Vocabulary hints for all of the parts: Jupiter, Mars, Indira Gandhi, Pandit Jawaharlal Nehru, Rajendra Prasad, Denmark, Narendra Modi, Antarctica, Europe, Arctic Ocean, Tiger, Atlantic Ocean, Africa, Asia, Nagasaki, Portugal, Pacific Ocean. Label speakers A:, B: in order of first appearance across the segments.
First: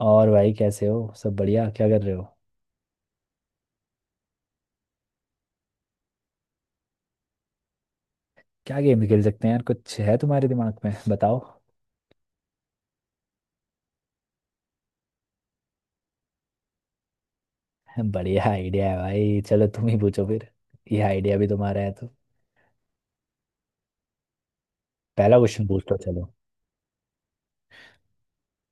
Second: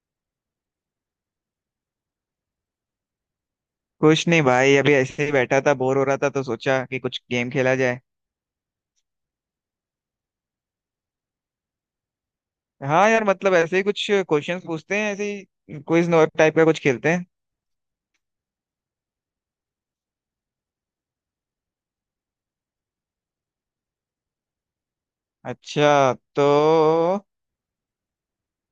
A: और भाई, कैसे हो? सब बढ़िया? क्या कर रहे हो?
B: कुछ नहीं भाई। अभी ऐसे ही बैठा था, बोर हो रहा था तो सोचा कि कुछ गेम खेला जाए।
A: क्या गेम खेल सकते हैं यार? कुछ है तुम्हारे दिमाग में? बताओ।
B: हाँ यार, मतलब ऐसे ही कुछ क्वेश्चंस पूछते हैं, ऐसे ही क्विज टाइप का कुछ खेलते हैं।
A: बढ़िया आइडिया है भाई। चलो तुम ही पूछो फिर। ये आइडिया भी तुम्हारा है तो पहला क्वेश्चन पूछ लो।
B: अच्छा
A: चलो
B: तो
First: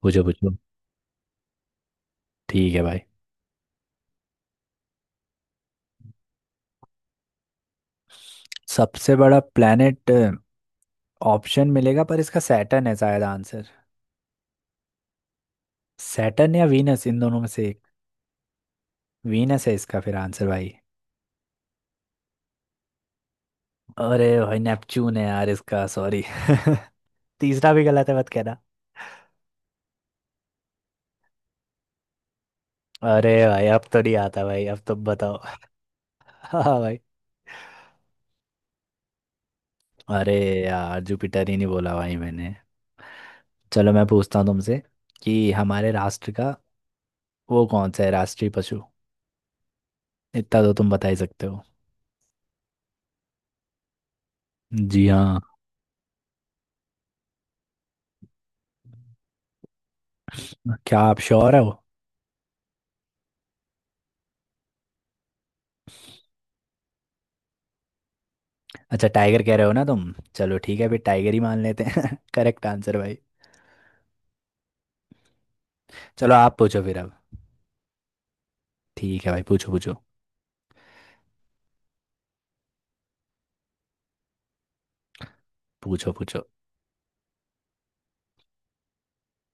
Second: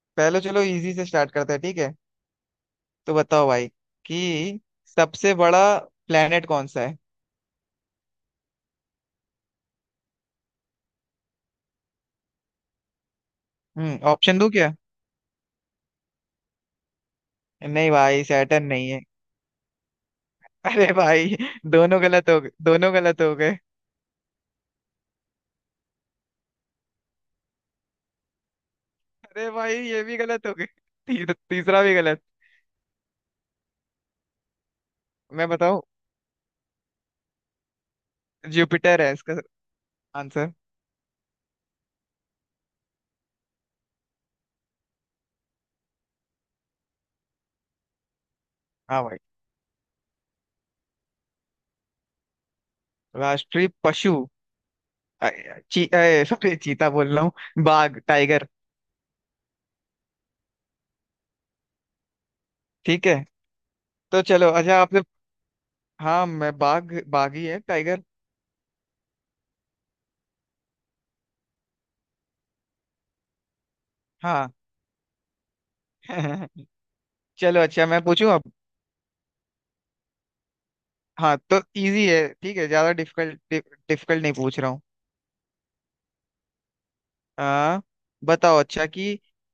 A: पूछो
B: पहले
A: पूछो।
B: चलो इजी से स्टार्ट करते हैं, ठीक है।
A: ठीक है भाई।
B: तो बताओ भाई कि सबसे बड़ा प्लेनेट कौन सा है।
A: सबसे बड़ा प्लेनेट। ऑप्शन मिलेगा पर इसका सैटर्न है शायद आंसर।
B: हम्म, ऑप्शन दूं क्या।
A: सैटर्न या वीनस, इन दोनों में से एक।
B: नहीं भाई, सैटर्न नहीं है।
A: वीनस है इसका फिर आंसर भाई।
B: अरे भाई, दोनों गलत हो गए, दोनों गलत हो गए।
A: अरे भाई नेपच्यून है यार इसका, सॉरी। तीसरा भी गलत है मत कहना।
B: अरे भाई ये भी गलत हो गए। तीसरा भी गलत।
A: अरे भाई अब तो नहीं आता भाई, अब तुम बताओ।
B: मैं बताऊं,
A: हाँ हाँ भाई।
B: जुपिटर है इसका
A: अरे
B: आंसर।
A: यार, जुपिटर ही नहीं बोला भाई मैंने। चलो मैं पूछता हूँ तुमसे, कि हमारे राष्ट्र का वो कौन सा है राष्ट्रीय पशु?
B: हाँ भाई।
A: इतना तो तुम बता ही सकते हो।
B: राष्ट्रीय पशु।
A: जी
B: अ-
A: हाँ।
B: सॉरी, चीता बोल रहा हूँ, बाघ, टाइगर।
A: क्या आप श्योर हो?
B: ठीक है, तो चलो अच्छा आपने। हाँ मैं बाघ, बाघ ही है, टाइगर।
A: अच्छा टाइगर कह रहे हो ना तुम? चलो ठीक है, फिर टाइगर ही मान लेते हैं। करेक्ट आंसर भाई।
B: हाँ
A: चलो आप पूछो फिर अब।
B: चलो अच्छा मैं पूछूं अब।
A: ठीक है भाई, पूछो पूछो।
B: हाँ तो इजी है, ठीक है, ज्यादा डिफिकल्ट डिफिकल्ट नहीं पूछ रहा हूँ।
A: पूछो पूछो।
B: आ, बताओ अच्छा कि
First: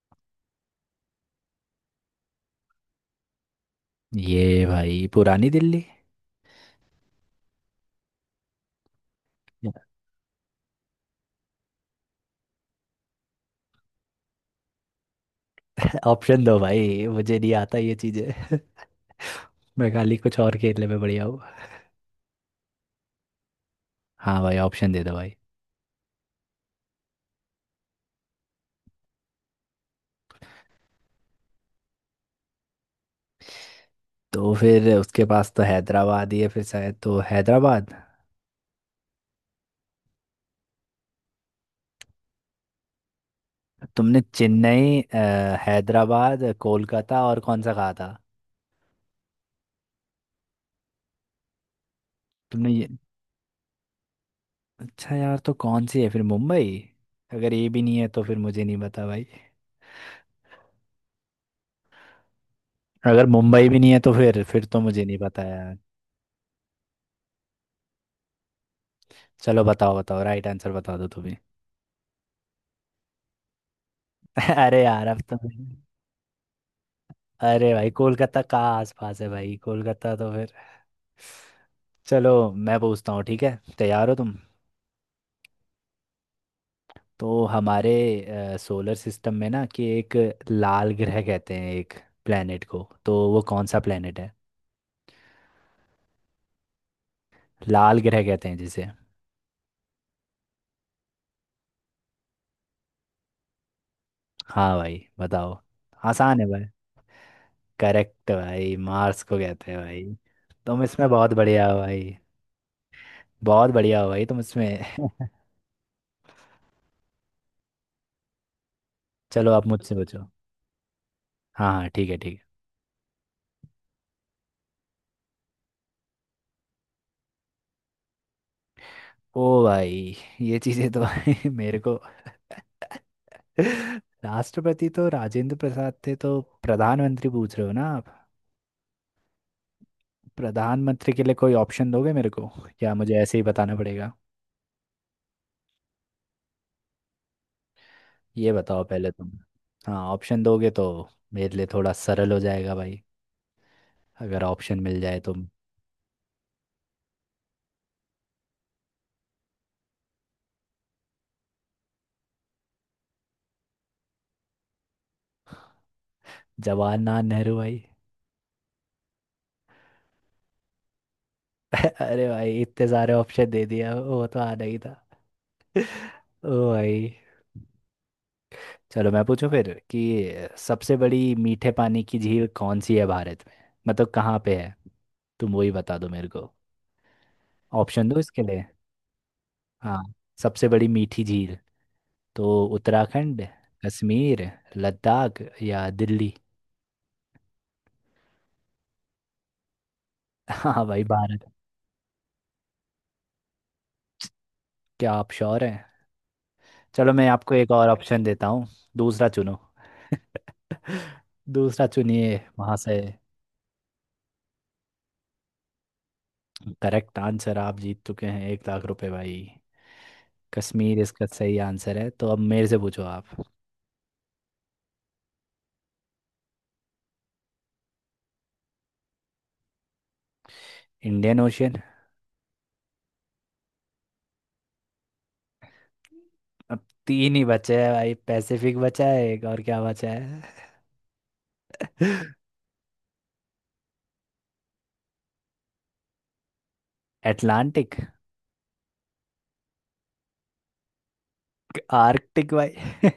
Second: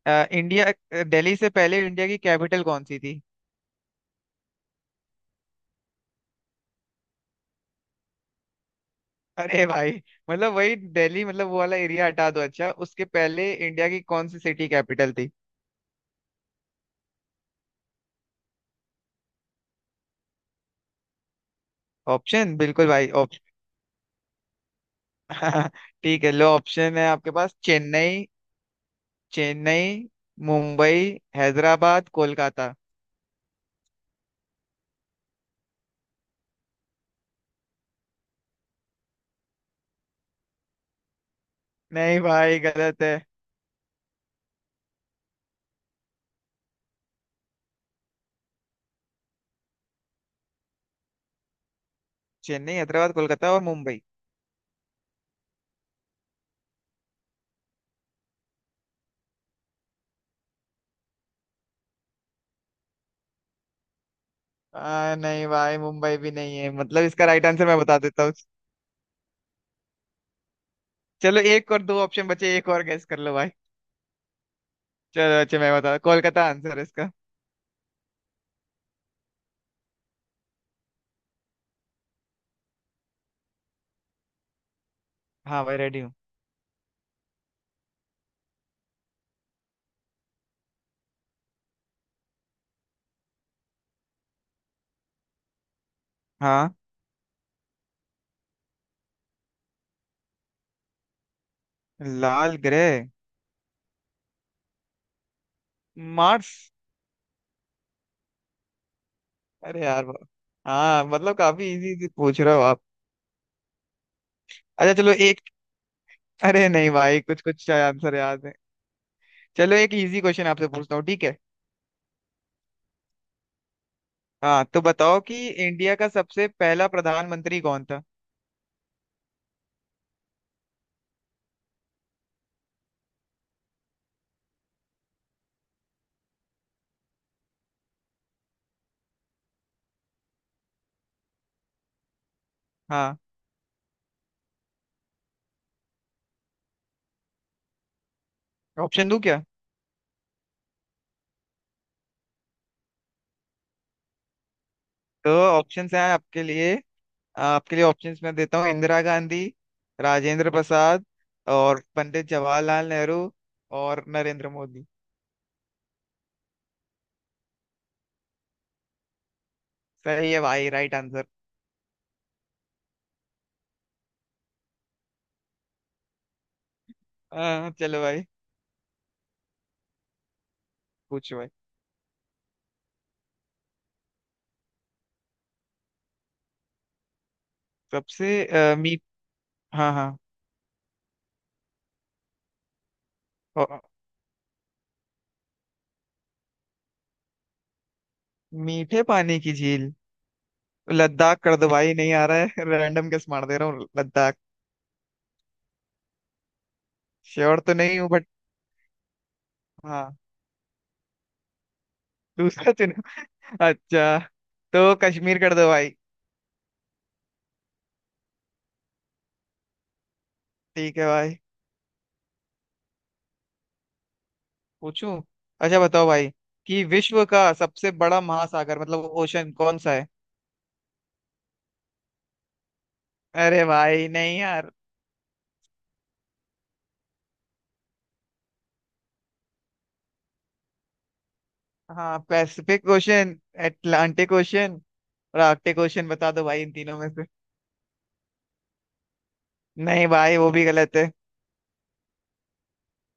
B: इंडिया दिल्ली से पहले इंडिया की कैपिटल कौन सी थी।
A: ये भाई, पुरानी दिल्ली।
B: अरे भाई, मतलब वही दिल्ली, मतलब वो वाला एरिया हटा दो, अच्छा उसके पहले इंडिया की कौन सी सिटी कैपिटल थी।
A: ऑप्शन दो भाई, मुझे नहीं आता ये चीजें। मैं खाली कुछ और खेलने में बढ़िया हूँ।
B: ऑप्शन बिल्कुल भाई।
A: हाँ भाई, ऑप्शन दे दो भाई।
B: ठीक है, लो ऑप्शन है आपके पास, चेन्नई, चेन्नई, मुंबई, हैदराबाद, कोलकाता।
A: तो फिर उसके पास तो हैदराबाद ही है फिर, शायद, तो हैदराबाद।
B: नहीं भाई, गलत है।
A: तुमने चेन्नई, हैदराबाद, कोलकाता और कौन सा कहा था? तुमने
B: चेन्नई,
A: ये
B: हैदराबाद, कोलकाता और मुंबई।
A: अच्छा यार तो कौन सी है फिर? मुंबई? अगर ये भी नहीं है तो फिर मुझे नहीं पता भाई। अगर मुंबई भी नहीं है तो फिर तो मुझे नहीं पता
B: नहीं
A: यार।
B: भाई, मुंबई भी नहीं है, मतलब इसका राइट आंसर मैं बता देता हूँ।
A: चलो बताओ बताओ, राइट आंसर बता दो तुम्हें।
B: चलो एक और दो ऑप्शन बचे, एक और गेस कर लो भाई।
A: अरे यार अब तो
B: चलो अच्छा मैं
A: मैंने-
B: बता, कोलकाता आंसर है इसका।
A: अरे भाई कोलकाता का आसपास है भाई, कोलकाता तो फिर। चलो मैं पूछता हूँ, ठीक है? तैयार हो तुम?
B: हाँ भाई, रेडी हूँ।
A: तो हमारे सोलर सिस्टम में ना, कि एक लाल ग्रह कहते हैं एक प्लेनेट को, तो वो कौन सा प्लेनेट है?
B: हाँ।
A: लाल ग्रह कहते हैं जिसे।
B: लाल ग्रह।
A: हाँ भाई बताओ। आसान है
B: मार्स।
A: भाई। करेक्ट भाई, मार्स को कहते हैं
B: अरे
A: भाई।
B: यार
A: तुम
B: हाँ
A: इसमें बहुत
B: मतलब
A: बढ़िया
B: काफी
A: हो
B: इजी इजी
A: भाई।
B: पूछ रहे हो आप।
A: बहुत बढ़िया हो भाई तुम
B: अच्छा
A: इसमें।
B: चलो एक। अरे नहीं भाई, कुछ कुछ आंसर याद है।
A: चलो आप
B: चलो
A: मुझसे
B: एक इजी
A: पूछो।
B: क्वेश्चन आपसे पूछता हूँ, ठीक है।
A: हाँ हाँ, ठीक है ठीक है।
B: हाँ तो बताओ कि इंडिया का सबसे पहला प्रधानमंत्री कौन था।
A: ओ भाई, ये चीज़ें तो भाई मेरे को। राष्ट्रपति तो राजेंद्र प्रसाद थे, तो प्रधानमंत्री पूछ रहे हो ना? प्रधानमंत्री के लिए कोई ऑप्शन दोगे मेरे को, या मुझे
B: हाँ।
A: ऐसे ही बताना पड़ेगा? ये बताओ
B: ऑप्शन
A: पहले
B: दूं
A: तुम।
B: क्या।
A: हाँ, ऑप्शन दोगे तो मेरे लिए थोड़ा सरल हो जाएगा भाई, अगर ऑप्शन मिल जाए
B: तो
A: तो।
B: ऑप्शंस हैं आपके लिए, आपके लिए ऑप्शंस मैं देता हूँ, इंदिरा गांधी, राजेंद्र प्रसाद और पंडित जवाहरलाल नेहरू और नरेंद्र मोदी।
A: जवाहरलाल नेहरू भाई।
B: सही है भाई, राइट आंसर।
A: अरे भाई इतने सारे ऑप्शन दे दिया, वो तो आना ही था। ओ भाई।
B: हाँ चलो भाई।
A: चलो मैं पूछूं फिर, कि सबसे बड़ी
B: पूछो भाई।
A: मीठे पानी की झील कौन सी है भारत में? मतलब कहाँ पे है, तुम वही बता दो मेरे को। ऑप्शन दो इसके
B: सबसे
A: लिए।
B: अ, मी हाँ
A: हाँ,
B: हाँ,
A: सबसे बड़ी मीठी झील। तो उत्तराखंड,
B: अ,
A: कश्मीर, लद्दाख या दिल्ली?
B: मीठे पानी की झील।
A: हाँ भाई,
B: लद्दाख
A: भारत।
B: कर दो भाई, नहीं आ रहा है। रैंडम गेस मार दे रहा हूँ, लद्दाख।
A: क्या आप श्योर हैं? चलो मैं आपको
B: श्योर
A: एक
B: तो
A: और
B: नहीं हूँ
A: ऑप्शन
B: बट।
A: देता हूँ, दूसरा चुनो।
B: हाँ।
A: दूसरा चुनिए
B: दूसरा
A: वहां से।
B: चुनो। अच्छा, तो कश्मीर कर दो भाई।
A: करेक्ट आंसर, आप जीत चुके हैं 1 लाख रुपए भाई। कश्मीर
B: ठीक है
A: इसका
B: भाई,
A: सही आंसर है। तो अब मेरे से पूछो आप।
B: पूछूं। अच्छा बताओ भाई कि विश्व का सबसे बड़ा महासागर, मतलब ओशन, कौन सा है।
A: Indian Ocean.
B: अरे भाई, नहीं यार।
A: अब तीन ही बचे हैं भाई, पैसिफिक बचा है, एक और क्या बचा है?
B: हाँ, पैसिफिक ओशन, अटलांटिक ओशन और आर्कटिक ओशन, बता दो भाई इन तीनों में से।
A: अटलांटिक।
B: नहीं भाई, वो भी गलत है।
A: आर्कटिक भाई।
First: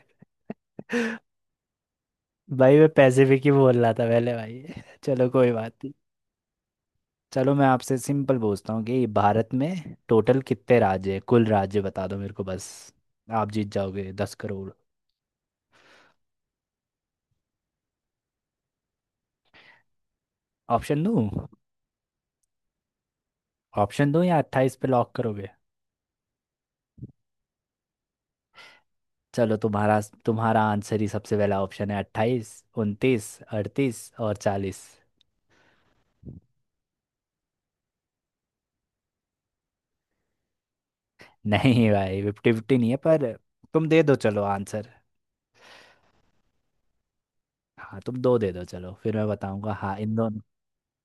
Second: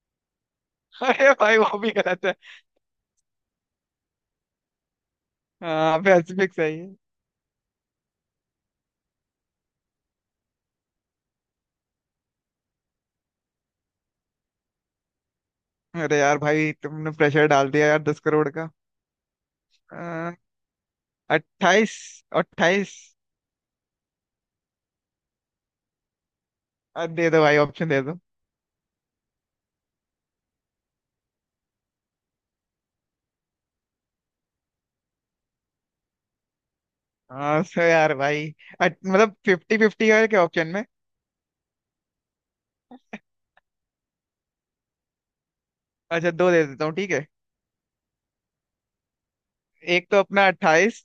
B: अरे भाई, वो भी गलत है।
A: भाई मैं पैसिफिक ही बोल रहा था पहले भाई। चलो कोई बात नहीं।
B: हाँ, पैसिफिक सही है।
A: चलो मैं आपसे सिंपल पूछता हूँ कि भारत में टोटल कितने राज्य हैं? कुल राज्य बता दो मेरे को बस, आप जीत जाओगे 10 करोड़।
B: अरे यार भाई, तुमने प्रेशर डाल दिया यार, 10 करोड़ का।
A: ऑप्शन दूँ?
B: 28, 28।
A: ऑप्शन दूँ या 28 पे लॉक करोगे?
B: दे दो भाई, ऑप्शन दे दो।
A: चलो तुम्हारा तुम्हारा आंसर ही सबसे पहला ऑप्शन है। 28, 29, 38 और 40।
B: हाँ सर, यार भाई, मतलब 50-50 है क्या ऑप्शन में।
A: नहीं भाई, 50-50 नहीं है पर तुम दे दो चलो आंसर।
B: अच्छा दो दे देता हूँ, ठीक है।
A: हाँ तुम दो दे दो, चलो फिर मैं बताऊंगा हाँ
B: एक
A: इन
B: तो
A: दोनों।
B: अपना 28।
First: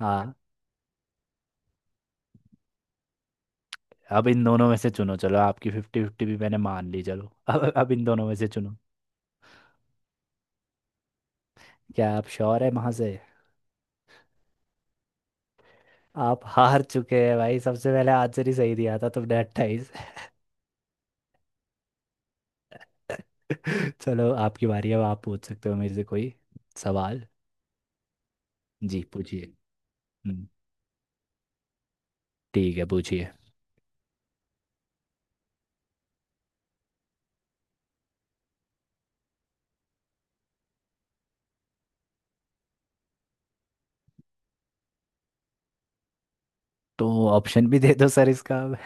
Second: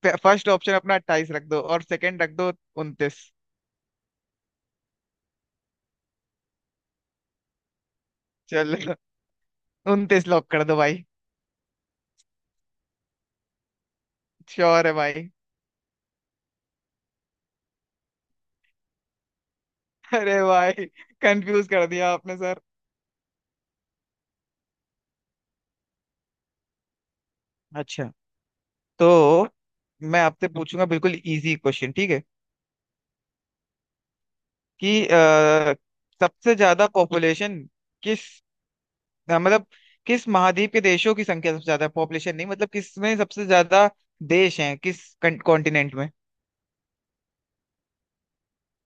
A: हाँ,
B: फर्स्ट ऑप्शन अपना 28 रख दो और सेकंड रख दो 29।
A: अब इन दोनों में से चुनो। चलो आपकी 50-50 भी मैंने मान ली। चलो अब इन दोनों में से चुनो।
B: चल, 29 लॉक कर दो भाई।
A: क्या आप श्योर है वहां से?
B: श्योर है भाई।
A: आप हार चुके हैं भाई, सबसे पहले आंसर ही सही दिया था तुमने, 28।
B: अरे भाई, कंफ्यूज कर दिया आपने सर।
A: चलो आपकी बारी है, अब आप पूछ सकते हो मेरे से कोई सवाल।
B: अच्छा
A: जी
B: तो
A: पूछिए।
B: मैं
A: हम्म,
B: आपसे पूछूंगा बिल्कुल इजी क्वेश्चन, ठीक है।
A: ठीक है पूछिए।
B: कि सबसे ज्यादा पॉपुलेशन किस, हाँ, मतलब किस महाद्वीप के देशों की संख्या सबसे ज्यादा है, पॉपुलेशन नहीं, मतलब किस में सबसे ज्यादा देश हैं, किस कॉन्टिनेंट में।
A: तो ऑप्शन भी दे दो सर इसका अब।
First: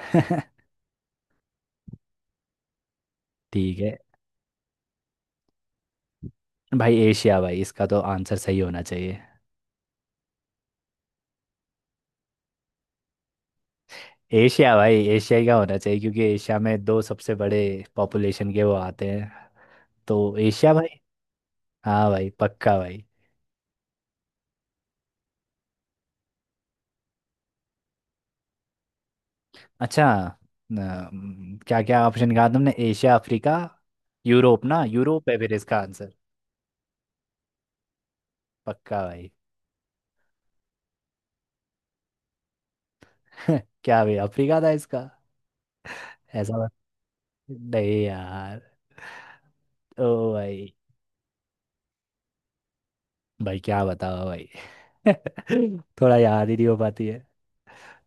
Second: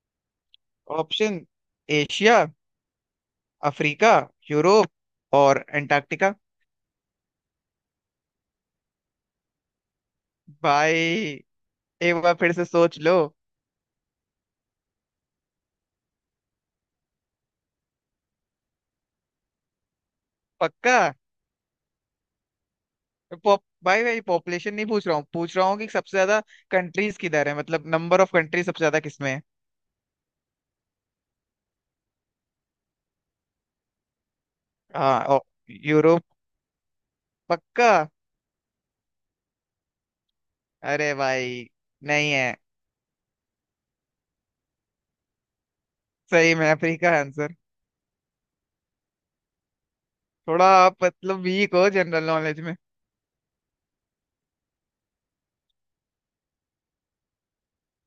B: ऑप्शन, एशिया,
A: ठीक है
B: अफ्रीका, यूरोप और एंटार्क्टिका।
A: भाई। एशिया भाई, इसका तो आंसर सही होना चाहिए।
B: भाई एक बार फिर से सोच लो।
A: एशिया भाई, एशिया ही का होना चाहिए क्योंकि एशिया में दो सबसे बड़े पॉपुलेशन के वो आते हैं। तो एशिया
B: पक्का।
A: भाई। हाँ भाई, पक्का भाई।
B: पॉप भाई भाई, पॉपुलेशन नहीं पूछ रहा हूँ, पूछ रहा हूँ कि सबसे ज्यादा कंट्रीज किधर है, मतलब नंबर ऑफ कंट्रीज सबसे ज्यादा किसमें है।
A: अच्छा, क्या क्या ऑप्शन कहा तुमने? एशिया, अफ्रीका, यूरोप ना?
B: हाँ
A: यूरोप है फिर इसका आंसर।
B: यूरोप। पक्का।
A: पक्का भाई।
B: अरे भाई नहीं है।
A: क्या भाई, अफ्रीका था इसका?
B: सही
A: ऐसा
B: में
A: बात
B: अफ्रीका है।
A: नहीं यार। ओ
B: थोड़ा
A: भाई।
B: आप मतलब वीक हो जनरल नॉलेज में।
A: भाई क्या बताओ भाई। थोड़ा याद ही नहीं हो पाती है।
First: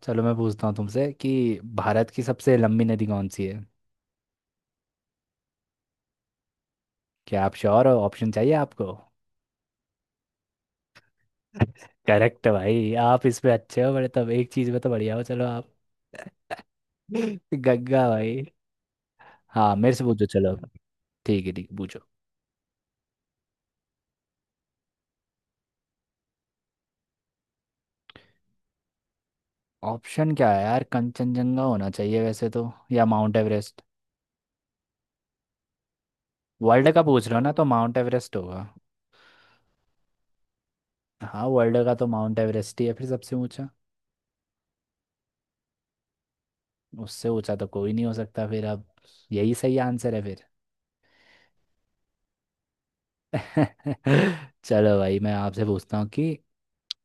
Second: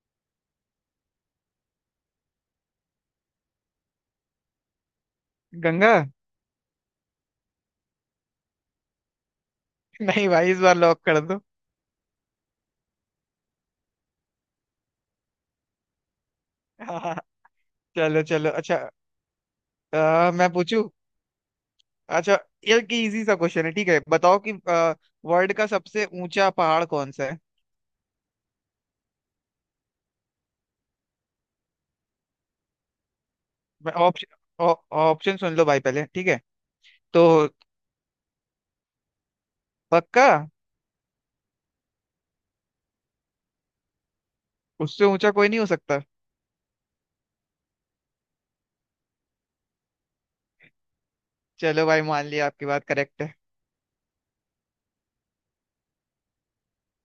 A: चलो मैं पूछता हूँ तुमसे कि भारत की सबसे लंबी नदी कौन सी है?
B: गंगा।
A: क्या आप श्योर हो? ऑप्शन चाहिए आपको?
B: नहीं भाई, इस बार लॉक कर दो।
A: करेक्ट भाई, आप इसमें अच्छे हो बड़े, तब एक चीज में तो बढ़िया हो चलो आप।
B: हाँ
A: गंगा
B: चलो
A: भाई।
B: चलो अच्छा।
A: हाँ, मेरे से पूछो
B: मैं
A: चलो।
B: पूछूं।
A: ठीक है ठीक है, पूछो।
B: अच्छा ये की इजी सा क्वेश्चन है, ठीक है, बताओ कि वर्ल्ड का सबसे ऊंचा पहाड़ कौन सा है।
A: ऑप्शन क्या है यार? कंचनजंगा होना चाहिए वैसे तो, या माउंट एवरेस्ट।
B: मैं ऑप्शन, ऑप्शन सुन लो भाई पहले, ठीक है।
A: वर्ल्ड का
B: तो
A: पूछ रहे हो ना? तो माउंट एवरेस्ट होगा।
B: पक्का।
A: हाँ, वर्ल्ड का तो माउंट एवरेस्ट ही है फिर सबसे ऊंचा।
B: उससे ऊंचा कोई नहीं हो सकता।
A: उससे ऊंचा तो कोई नहीं हो सकता फिर, अब यही सही आंसर है फिर।
B: चलो भाई मान लिया, आपकी बात करेक्ट है।
A: चलो भाई मैं आपसे पूछता हूँ कि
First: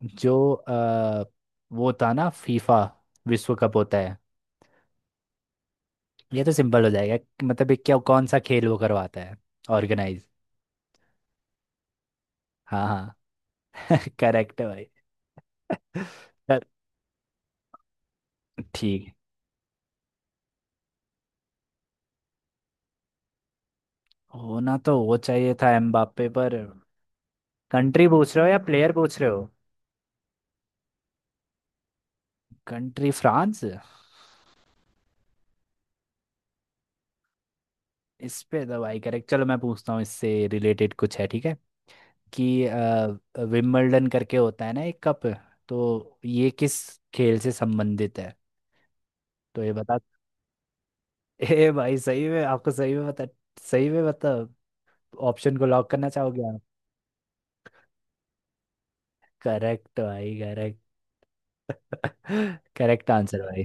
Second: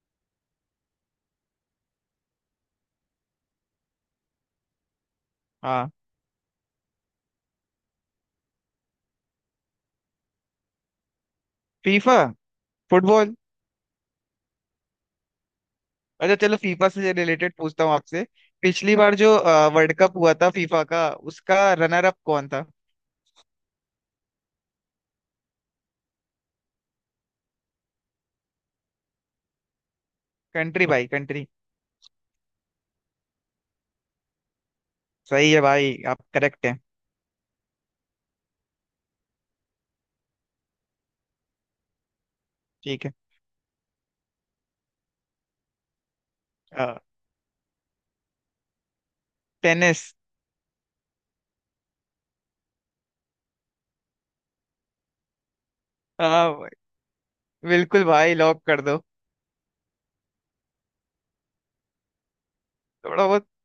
A: जो वो था ना फीफा विश्व कप होता है।
B: हाँ।
A: ये तो सिंपल हो जाएगा कि मतलब ये क्या, कौन सा खेल वो करवाता है, ऑर्गेनाइज?
B: फीफा।
A: हाँ
B: फुटबॉल।
A: हाँ। करेक्ट है भाई।
B: अच्छा चलो
A: सर,
B: फीफा से रिलेटेड पूछता हूँ आपसे। पिछली
A: ठीक है।
B: बार जो वर्ल्ड कप हुआ था फीफा का, उसका रनर अप कौन था।
A: होना तो वो चाहिए था एम्बाप्पे, पर कंट्री पूछ रहे हो या प्लेयर पूछ रहे हो?
B: कंट्री भाई, कंट्री।
A: Country, France.
B: सही है भाई, आप करेक्ट हैं।
A: इस पे तो भाई करेक्ट। चलो मैं पूछता हूँ इससे रिलेटेड कुछ है, ठीक है? कि
B: ठीक है।
A: विंबलडन करके होता है ना एक कप। तो ये किस खेल से संबंधित है? तो ये बता।
B: टेनिस।
A: ए भाई सही में? आपको सही में बता, सही में मतलब? ऑप्शन को लॉक करना चाहोगे आप?
B: हाँ, बिल्कुल भाई, लॉक कर दो।
A: करेक्ट भाई, करेक्ट। करेक्ट
B: थोड़ा
A: आंसर
B: बहुत।
A: भाई।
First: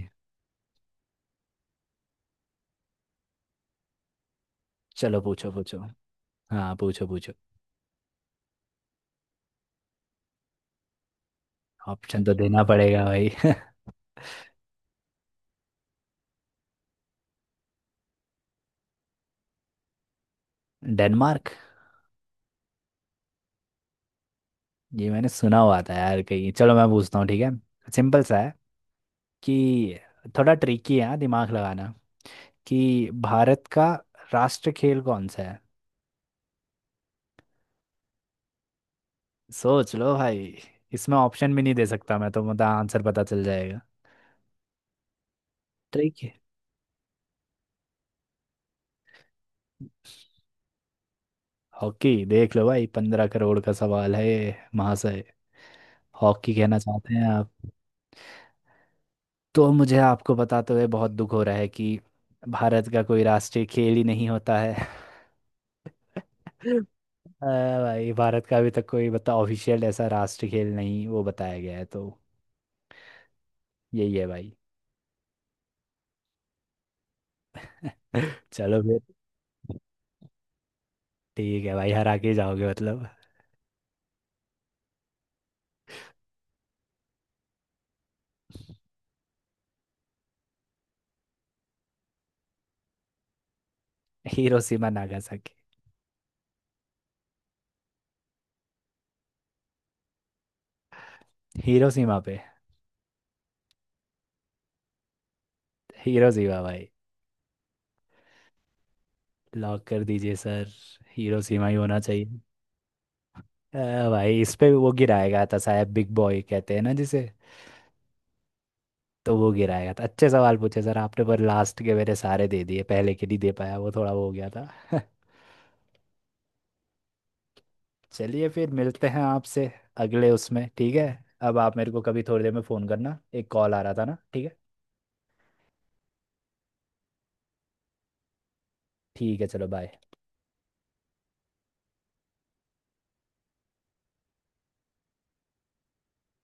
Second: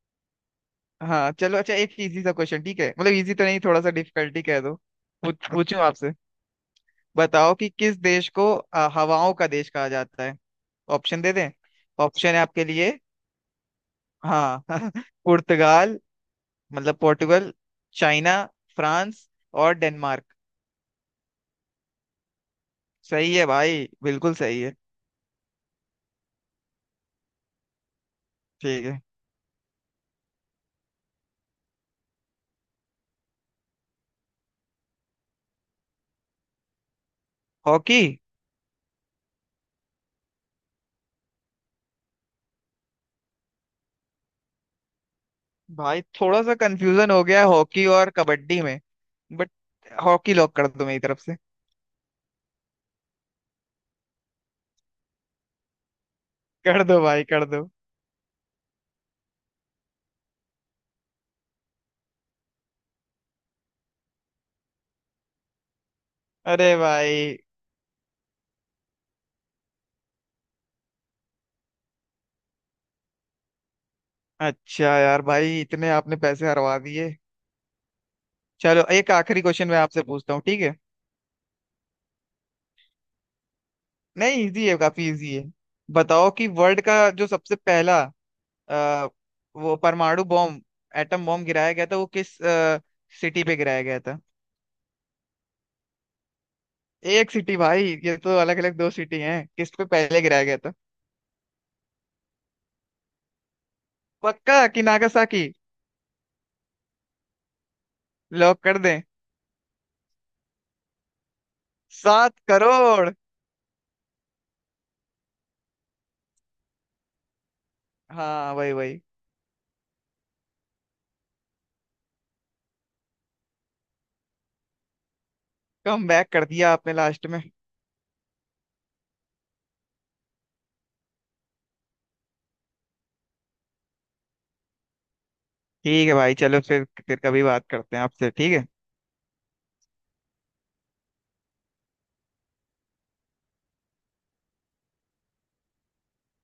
B: हाँ चलो अच्छा, एक इजी सा क्वेश्चन, ठीक है, मतलब इजी तो नहीं, थोड़ा सा डिफिकल्टी कह दो।
A: चलो पूछो पूछो।
B: पूछूं आपसे।
A: हाँ पूछो पूछो।
B: बताओ कि किस देश को हवाओं का देश कहा जाता है। ऑप्शन दे दें।
A: ऑप्शन
B: ऑप्शन
A: तो
B: है
A: देना
B: आपके लिए।
A: पड़ेगा भाई।
B: हाँ पुर्तगाल, मतलब पोर्टुगल, चाइना, फ्रांस और डेनमार्क।
A: डेनमार्क।
B: सही है भाई, बिल्कुल सही है।
A: ये मैंने सुना हुआ था यार कहीं। चलो मैं पूछता हूँ, ठीक है, सिंपल सा है।
B: ठीक है।
A: कि थोड़ा ट्रिकी है हाँ, दिमाग लगाना, कि भारत का राष्ट्र खेल कौन सा है?
B: हॉकी।
A: सोच लो भाई। इसमें ऑप्शन भी नहीं दे सकता मैं तो, मतलब आंसर पता चल जाएगा
B: भाई
A: ट्रिक।
B: थोड़ा सा कंफ्यूजन हो गया है हॉकी और कबड्डी में, बट हॉकी लॉक कर दो मेरी तरफ से।
A: हॉकी? देख लो भाई, 15 करोड़ का सवाल है ये, महाशय। हॉकी कहना
B: कर दो
A: चाहते
B: भाई,
A: हैं
B: कर दो।
A: आप? तो मुझे आपको बताते हुए बहुत दुख हो रहा है कि भारत का कोई राष्ट्रीय खेल ही नहीं होता है।
B: अरे भाई।
A: भाई भारत का अभी तक कोई बता ऑफिशियल ऐसा राष्ट्रीय खेल नहीं वो बताया गया है, तो यही है भाई।
B: अच्छा यार भाई, इतने आपने पैसे हरवा दिए।
A: चलो
B: चलो
A: फिर।
B: एक आखिरी क्वेश्चन मैं आपसे पूछता हूँ, ठीक है।
A: ठीक है भाई, हरा के जाओगे मतलब?
B: नहीं इजी है, काफी इजी है। बताओ कि वर्ल्ड का जो सबसे पहला अ, वो परमाणु बॉम्ब, एटम बॉम्ब गिराया गया था, वो किस सिटी पे गिराया गया था।
A: Hiroshima, Nagasaki.
B: एक सिटी भाई, ये तो अलग अलग दो सिटी हैं, किस पे पहले गिराया गया था।
A: हिरोशिमा पे।
B: पक्का कि नागासाकी।
A: हिरोशिमा भाई।
B: लॉक कर दें।
A: लॉक कर दीजिए सर। हिरोशिमा ही होना चाहिए।
B: 7 करोड़।
A: अ, भाई इस पे भी वो गिराएगा था साहब, बिग बॉय कहते हैं ना जिसे?
B: हाँ वही वही।
A: तो वो गिराएगा था। अच्छे सवाल पूछे सर आपने, पर लास्ट के मेरे सारे दे दिए, पहले के नहीं दे पाया, वो थोड़ा वो हो गया था।
B: कम बैक कर दिया आपने लास्ट में।
A: चलिए फिर मिलते हैं आपसे अगले उसमें, ठीक है? अब आप मेरे को कभी थोड़ी देर में फ़ोन करना, एक कॉल आ रहा था ना, ठीक है?
B: ठीक है भाई, चलो फिर कभी बात करते हैं आपसे, ठीक है।
A: ठीक है चलो बाय।